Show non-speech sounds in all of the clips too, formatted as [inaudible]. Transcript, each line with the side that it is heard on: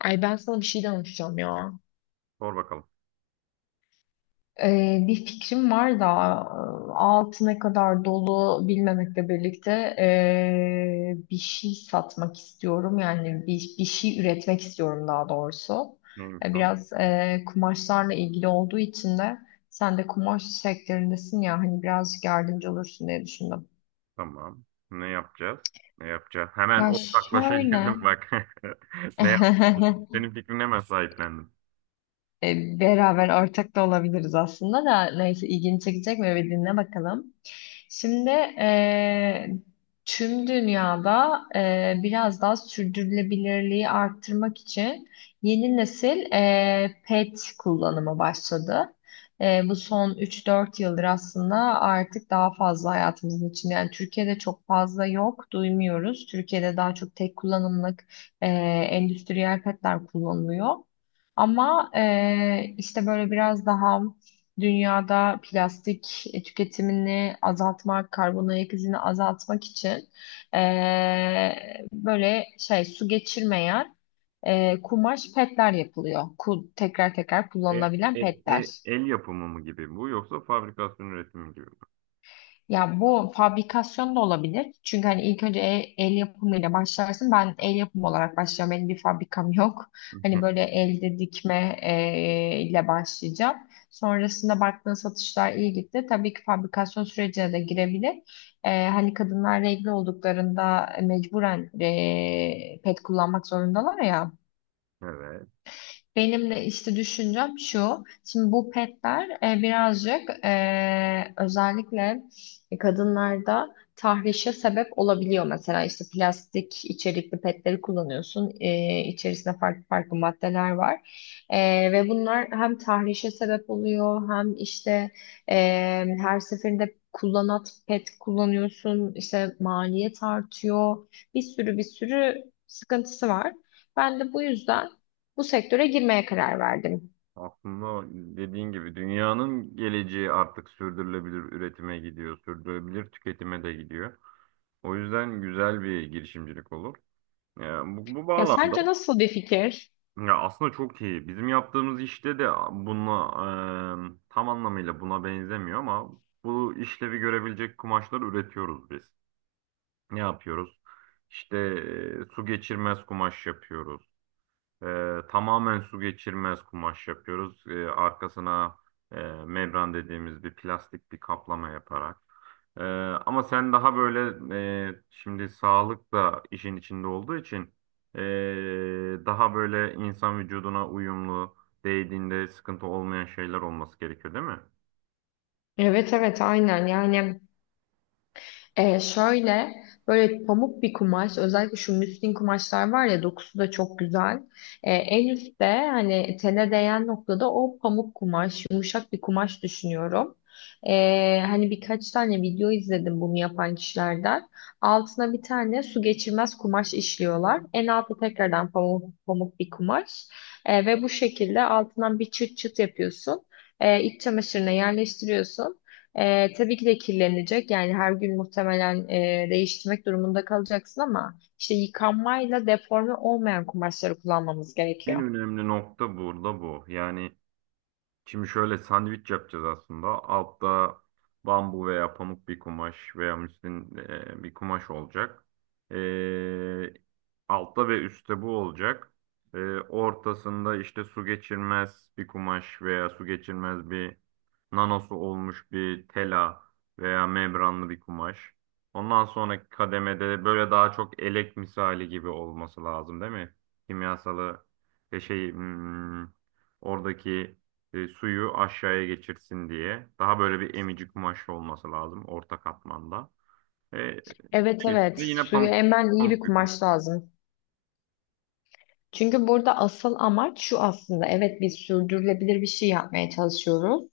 left: Ay ben sana bir şey danışacağım ya.
right: Sor bakalım.
left: Bir fikrim var da altı ne kadar dolu bilmemekle birlikte bir şey satmak istiyorum. Yani bir şey üretmek istiyorum daha doğrusu.
right: Neymiş o?
left: Biraz kumaşlarla ilgili olduğu için de sen de kumaş sektöründesin ya, hani birazcık yardımcı olursun diye düşündüm.
right: Tamam. Ne yapacağız? Ne yapacağız? Hemen
left: Ya
right: ortaklaşa
left: şöyle
right: girdim bak. [laughs] Ne yapacağız?
left: [laughs]
right: Senin fikrine hemen sahiplendim.
left: beraber ortak da olabiliriz aslında da, neyse ilgini çekecek mi bir dinle bakalım. Şimdi tüm dünyada biraz daha sürdürülebilirliği arttırmak için yeni nesil pet kullanımı başladı. Bu son üç dört yıldır aslında artık daha fazla hayatımızın içinde. Yani Türkiye'de çok fazla yok, duymuyoruz. Türkiye'de daha çok tek kullanımlık eee, endüstriyel petler kullanılıyor. Ama işte böyle biraz daha dünyada plastik tüketimini azaltmak, karbon ayak izini azaltmak için böyle şey su geçirmeyen kumaş petler yapılıyor. Tekrar tekrar
right: E-
left: kullanılabilen
right: e-
left: petler.
right: El yapımı mı gibi bu, yoksa fabrikasyon üretimi gibi mi?
left: Ya bu fabrikasyon da olabilir. Çünkü hani ilk önce el yapımıyla başlarsın. Ben el yapımı olarak başlayacağım. Benim bir fabrikam yok. Hani böyle
right: [laughs]
left: elde dikme ile başlayacağım. Sonrasında baktığın satışlar iyi gitti. Tabii ki fabrikasyon sürecine de girebilir. Hani kadınlar regl olduklarında mecburen pet kullanmak zorundalar ya.
right: Evet.
left: Benim de işte düşüncem şu. Şimdi bu petler birazcık özellikle kadınlarda tahrişe sebep olabiliyor. Mesela işte plastik içerikli petleri kullanıyorsun. E, içerisinde farklı farklı maddeler var. E, ve bunlar hem tahrişe sebep oluyor hem işte e, her seferinde kullanat pet kullanıyorsun. İşte maliyet artıyor. Bir sürü sıkıntısı var. Ben de bu yüzden bu sektöre girmeye karar verdim.
right: Aslında dediğin gibi dünyanın geleceği artık sürdürülebilir üretime gidiyor, sürdürülebilir tüketime de gidiyor. O yüzden güzel bir girişimcilik olur. Yani bu
left: Ya
right: bağlamda
left: sence nasıl bir fikir?
right: ya aslında çok iyi. Bizim yaptığımız işte de buna tam anlamıyla buna benzemiyor ama bu işlevi görebilecek kumaşlar üretiyoruz biz. Ne yapıyoruz? İşte su geçirmez kumaş yapıyoruz. Tamamen su geçirmez kumaş yapıyoruz. Arkasına e, membran dediğimiz bir plastik bir kaplama yaparak. Ee, Ama sen daha böyle şimdi sağlık da işin içinde olduğu için daha böyle insan vücuduna uyumlu, değdiğinde sıkıntı olmayan şeyler olması gerekiyor, değil mi?
left: Evet, evet, aynen. Yani şöyle böyle pamuk bir kumaş, özellikle şu müslin kumaşlar var ya, dokusu da çok güzel. En üstte, hani tene değen noktada o pamuk kumaş, yumuşak bir kumaş düşünüyorum. Hani birkaç tane video izledim bunu yapan kişilerden. Altına bir tane su geçirmez kumaş işliyorlar. En altta tekrardan pamuk bir kumaş. Ve bu şekilde altından bir çıt çıt yapıyorsun. İç çamaşırına yerleştiriyorsun. Tabii ki de kirlenecek. Yani her gün muhtemelen değiştirmek durumunda kalacaksın ama işte yıkanmayla deforme olmayan kumaşları kullanmamız
right: En
left: gerekiyor.
right: önemli nokta burada bu. Yani şimdi şöyle sandviç yapacağız aslında. Altta bambu veya pamuk bir kumaş veya müslin bir kumaş olacak. E, Altta ve üstte bu olacak. Ortasında işte su geçirmez bir kumaş veya su geçirmez bir nanosu olmuş bir tela veya membranlı bir kumaş. Ondan sonraki kademede böyle daha çok elek misali gibi olması lazım, değil mi? Kimyasalı e, şey hmm, oradaki suyu aşağıya geçirsin diye. Daha böyle bir emici kumaş olması lazım orta katmanda. E,
left: Evet, evet,
right: Üstünde yine
left: suyu
right: pamuk
left: emen iyi bir
right: pamuk bir
left: kumaş lazım. Çünkü burada asıl amaç şu aslında. Evet, biz sürdürülebilir bir şey yapmaya çalışıyoruz.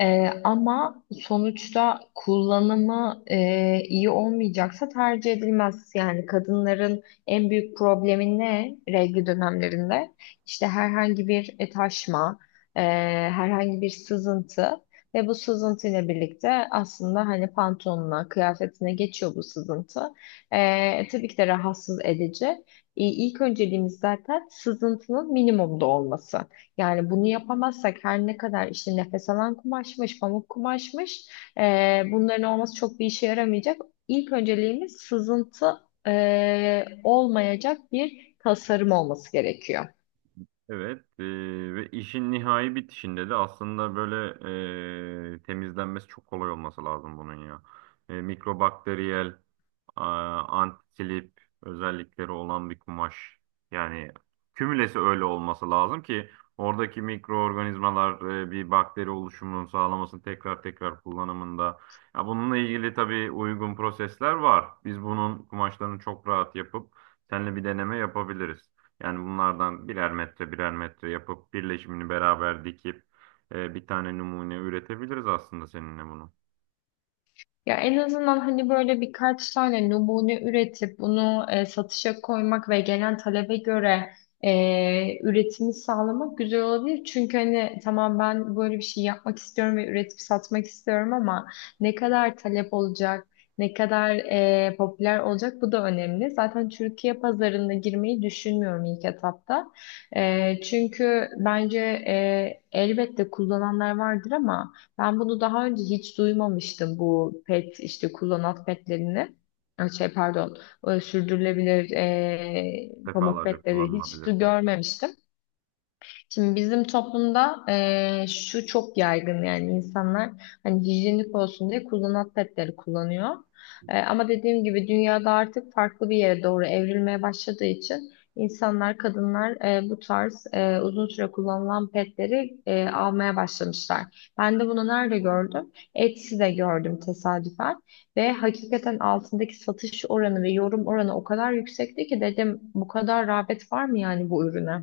left: Ama sonuçta kullanımı iyi olmayacaksa tercih edilmez. Yani kadınların en büyük problemi ne regl dönemlerinde? İşte herhangi bir taşma, e, herhangi bir sızıntı, ve bu sızıntı ile birlikte aslında hani pantolonuna, kıyafetine geçiyor bu sızıntı. Tabii ki de rahatsız edici. İlk önceliğimiz zaten sızıntının minimumda olması. Yani bunu yapamazsak, her ne kadar işte nefes alan kumaşmış, pamuk kumaşmış, bunların olması çok bir işe yaramayacak. İlk önceliğimiz sızıntı olmayacak bir tasarım olması gerekiyor.
right: evet ve işin nihai bitişinde de aslında böyle temizlenmesi çok kolay olması lazım bunun ya. Mikrobakteriyel, a, antislip özellikleri olan bir kumaş. Yani kümülesi öyle olması lazım ki oradaki mikroorganizmalar bir bakteri oluşumunu sağlamasını tekrar tekrar kullanımında. Ya bununla ilgili tabii uygun prosesler var. Biz bunun kumaşlarını çok rahat yapıp seninle bir deneme yapabiliriz. Yani bunlardan birer metre birer metre yapıp birleşimini beraber dikip bir tane numune üretebiliriz aslında seninle bunu.
left: Ya en azından hani böyle birkaç tane numune üretip bunu satışa koymak ve gelen talebe göre üretimi sağlamak güzel olabilir. Çünkü hani tamam, ben böyle bir şey yapmak istiyorum ve üretip satmak istiyorum ama ne kadar talep olacak, ne kadar popüler olacak bu da önemli. Zaten Türkiye pazarına girmeyi düşünmüyorum ilk etapta. E, çünkü bence elbette kullananlar vardır ama ben bunu daha önce hiç duymamıştım, bu pet, işte kullanat petlerini. Ay, şey, pardon, sürdürülebilir pamuk
right: Defalarca
left: petleri hiç
right: kullanılabilir.
left: görmemiştim. Şimdi bizim toplumda şu çok yaygın, yani insanlar hani hijyenik olsun diye kullanat petleri kullanıyor. Ama dediğim gibi dünyada artık farklı bir yere doğru evrilmeye başladığı için insanlar, kadınlar bu tarz uzun süre kullanılan petleri almaya başlamışlar. Ben de bunu nerede gördüm? Etsy'de gördüm tesadüfen, ve hakikaten altındaki satış oranı ve yorum oranı o kadar yüksekti ki dedim, bu kadar rağbet var mı yani bu ürüne?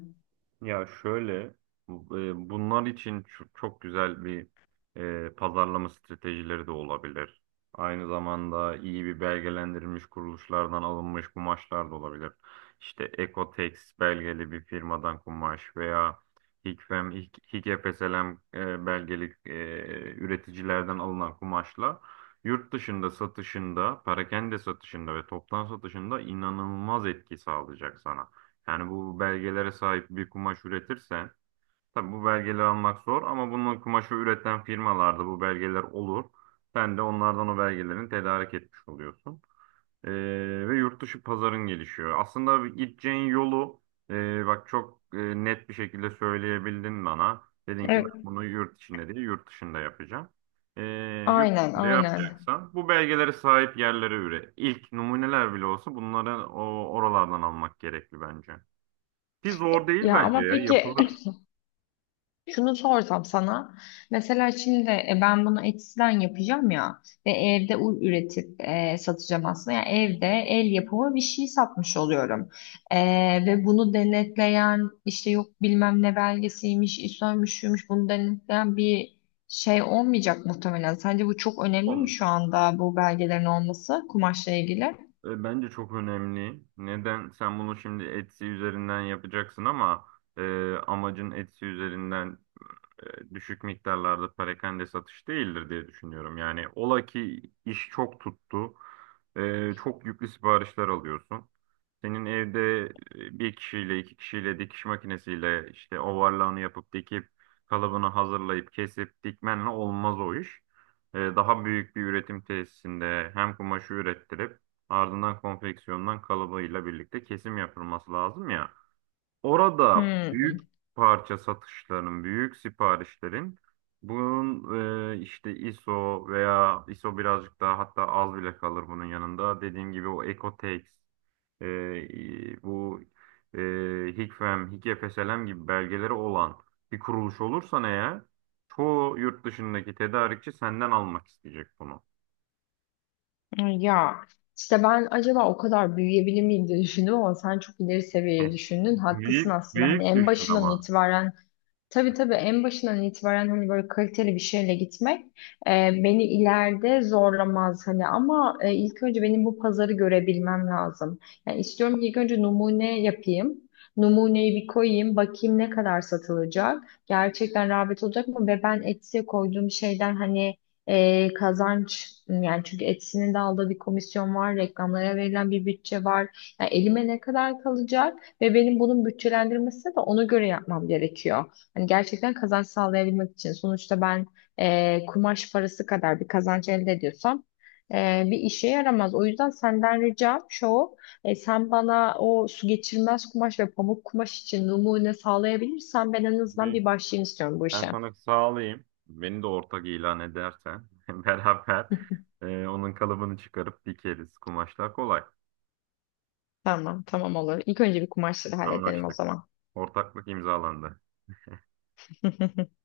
right: Ya şöyle, bunlar için çok güzel bir pazarlama stratejileri de olabilir. Aynı zamanda iyi bir belgelendirilmiş kuruluşlardan alınmış kumaşlar da olabilir. İşte Ecotex belgeli bir firmadan kumaş veya Hikfslm belgeli üreticilerden alınan kumaşla yurt dışında satışında, perakende satışında ve toptan satışında inanılmaz etki sağlayacak sana. Yani bu belgelere sahip bir kumaş üretirse, tabii bu belgeleri almak zor, ama bunun kumaşı üreten firmalarda bu belgeler olur. Sen de onlardan o belgelerin tedarik etmiş oluyorsun. Ee, Ve yurt dışı pazarın gelişiyor. Aslında gideceğin yolu bak çok net bir şekilde söyleyebildin bana. Dedin ki ben bunu yurt içinde değil yurt dışında yapacağım. Ee, Yurt
left: Aynen,
right: dışında
left: aynen.
right: yapacaksan bu belgelere sahip yerlere üre. İlk numuneler bile olsa bunları oralardan almak gerekli bence. Ki zor değil
left: Ya
right: bence
left: ama
right: ya.
left: peki,
right: Yapılır,
left: [laughs] şunu sorsam sana. Mesela şimdi ben bunu Etsy'den yapacağım ya ve evde üretip satacağım aslında. Yani evde el yapımı bir şey satmış oluyorum. E, ve bunu denetleyen işte yok bilmem ne belgesiymiş, İSO'ymuş, şuymuş, bunu denetleyen bir şey olmayacak muhtemelen. Sence bu çok önemli mi şu
right: olmayacak.
left: anda bu belgelerin olması kumaşla ilgili?
right: Bence çok önemli. Neden? Sen bunu şimdi Etsy üzerinden yapacaksın, ama amacın Etsy üzerinden düşük miktarlarda perakende satış değildir diye düşünüyorum. Yani ola ki iş çok tuttu, çok yüklü siparişler alıyorsun. Senin evde bir kişiyle, iki kişiyle dikiş makinesiyle işte overlock'ını yapıp dikip kalıbını hazırlayıp kesip dikmenle olmaz o iş. Daha büyük bir üretim tesisinde hem kumaşı ürettirip ardından konfeksiyondan kalıbıyla birlikte kesim yapılması lazım ya. Orada büyük
left: Hmm.
right: parça satışların, büyük siparişlerin bunun işte ISO veya ISO birazcık daha hatta az bile kalır bunun yanında. Dediğim gibi o Ecotex, e, e, bu e, Hikfem, Hikfslm gibi belgeleri olan bir kuruluş olursan eğer çoğu yurt dışındaki tedarikçi senden almak isteyecek bunu.
left: Ya işte ben acaba o kadar büyüyebilir miyim diye düşündüm ama sen çok ileri seviyeye düşündün.
right: [laughs]
left: Haklısın
right: Büyük,
left: aslında. Hani
right: büyük
left: en
right: düşün
left: başından
right: ama.
left: itibaren. Tabii, tabii, en başından itibaren hani böyle kaliteli bir şeyle gitmek e, beni ileride zorlamaz hani, ama ilk önce benim bu pazarı görebilmem lazım. Yani istiyorum ki ilk önce numune yapayım. Numuneyi bir koyayım, bakayım ne kadar satılacak. Gerçekten rağbet olacak mı? Ve ben Etsy'e koyduğum şeyden hani kazanç, yani çünkü Etsy'nin de aldığı bir komisyon var, reklamlara verilen bir bütçe var. Yani elime ne kadar kalacak ve benim bunun bütçelendirmesi de ona göre yapmam gerekiyor. Hani gerçekten kazanç sağlayabilmek için. Sonuçta ben kumaş parası kadar bir kazanç elde ediyorsam bir işe yaramaz. O yüzden senden ricam şu, sen bana o su geçirmez kumaş ve pamuk kumaş için numune sağlayabilirsen ben en azından
right: Büyük.
left: bir başlayayım istiyorum bu
right: Ben
left: işe.
right: sana sağlayayım. Beni de ortak ilan edersen [laughs] beraber
left: [laughs]
right: onun kalıbını çıkarıp dikeriz. Kumaşlar kolay.
left: Tamam, tamam, olur. İlk önce bir kumaşları halledelim o
right: Anlaştık.
left: zaman.
right: Ortaklık imzalandı.
left: [laughs]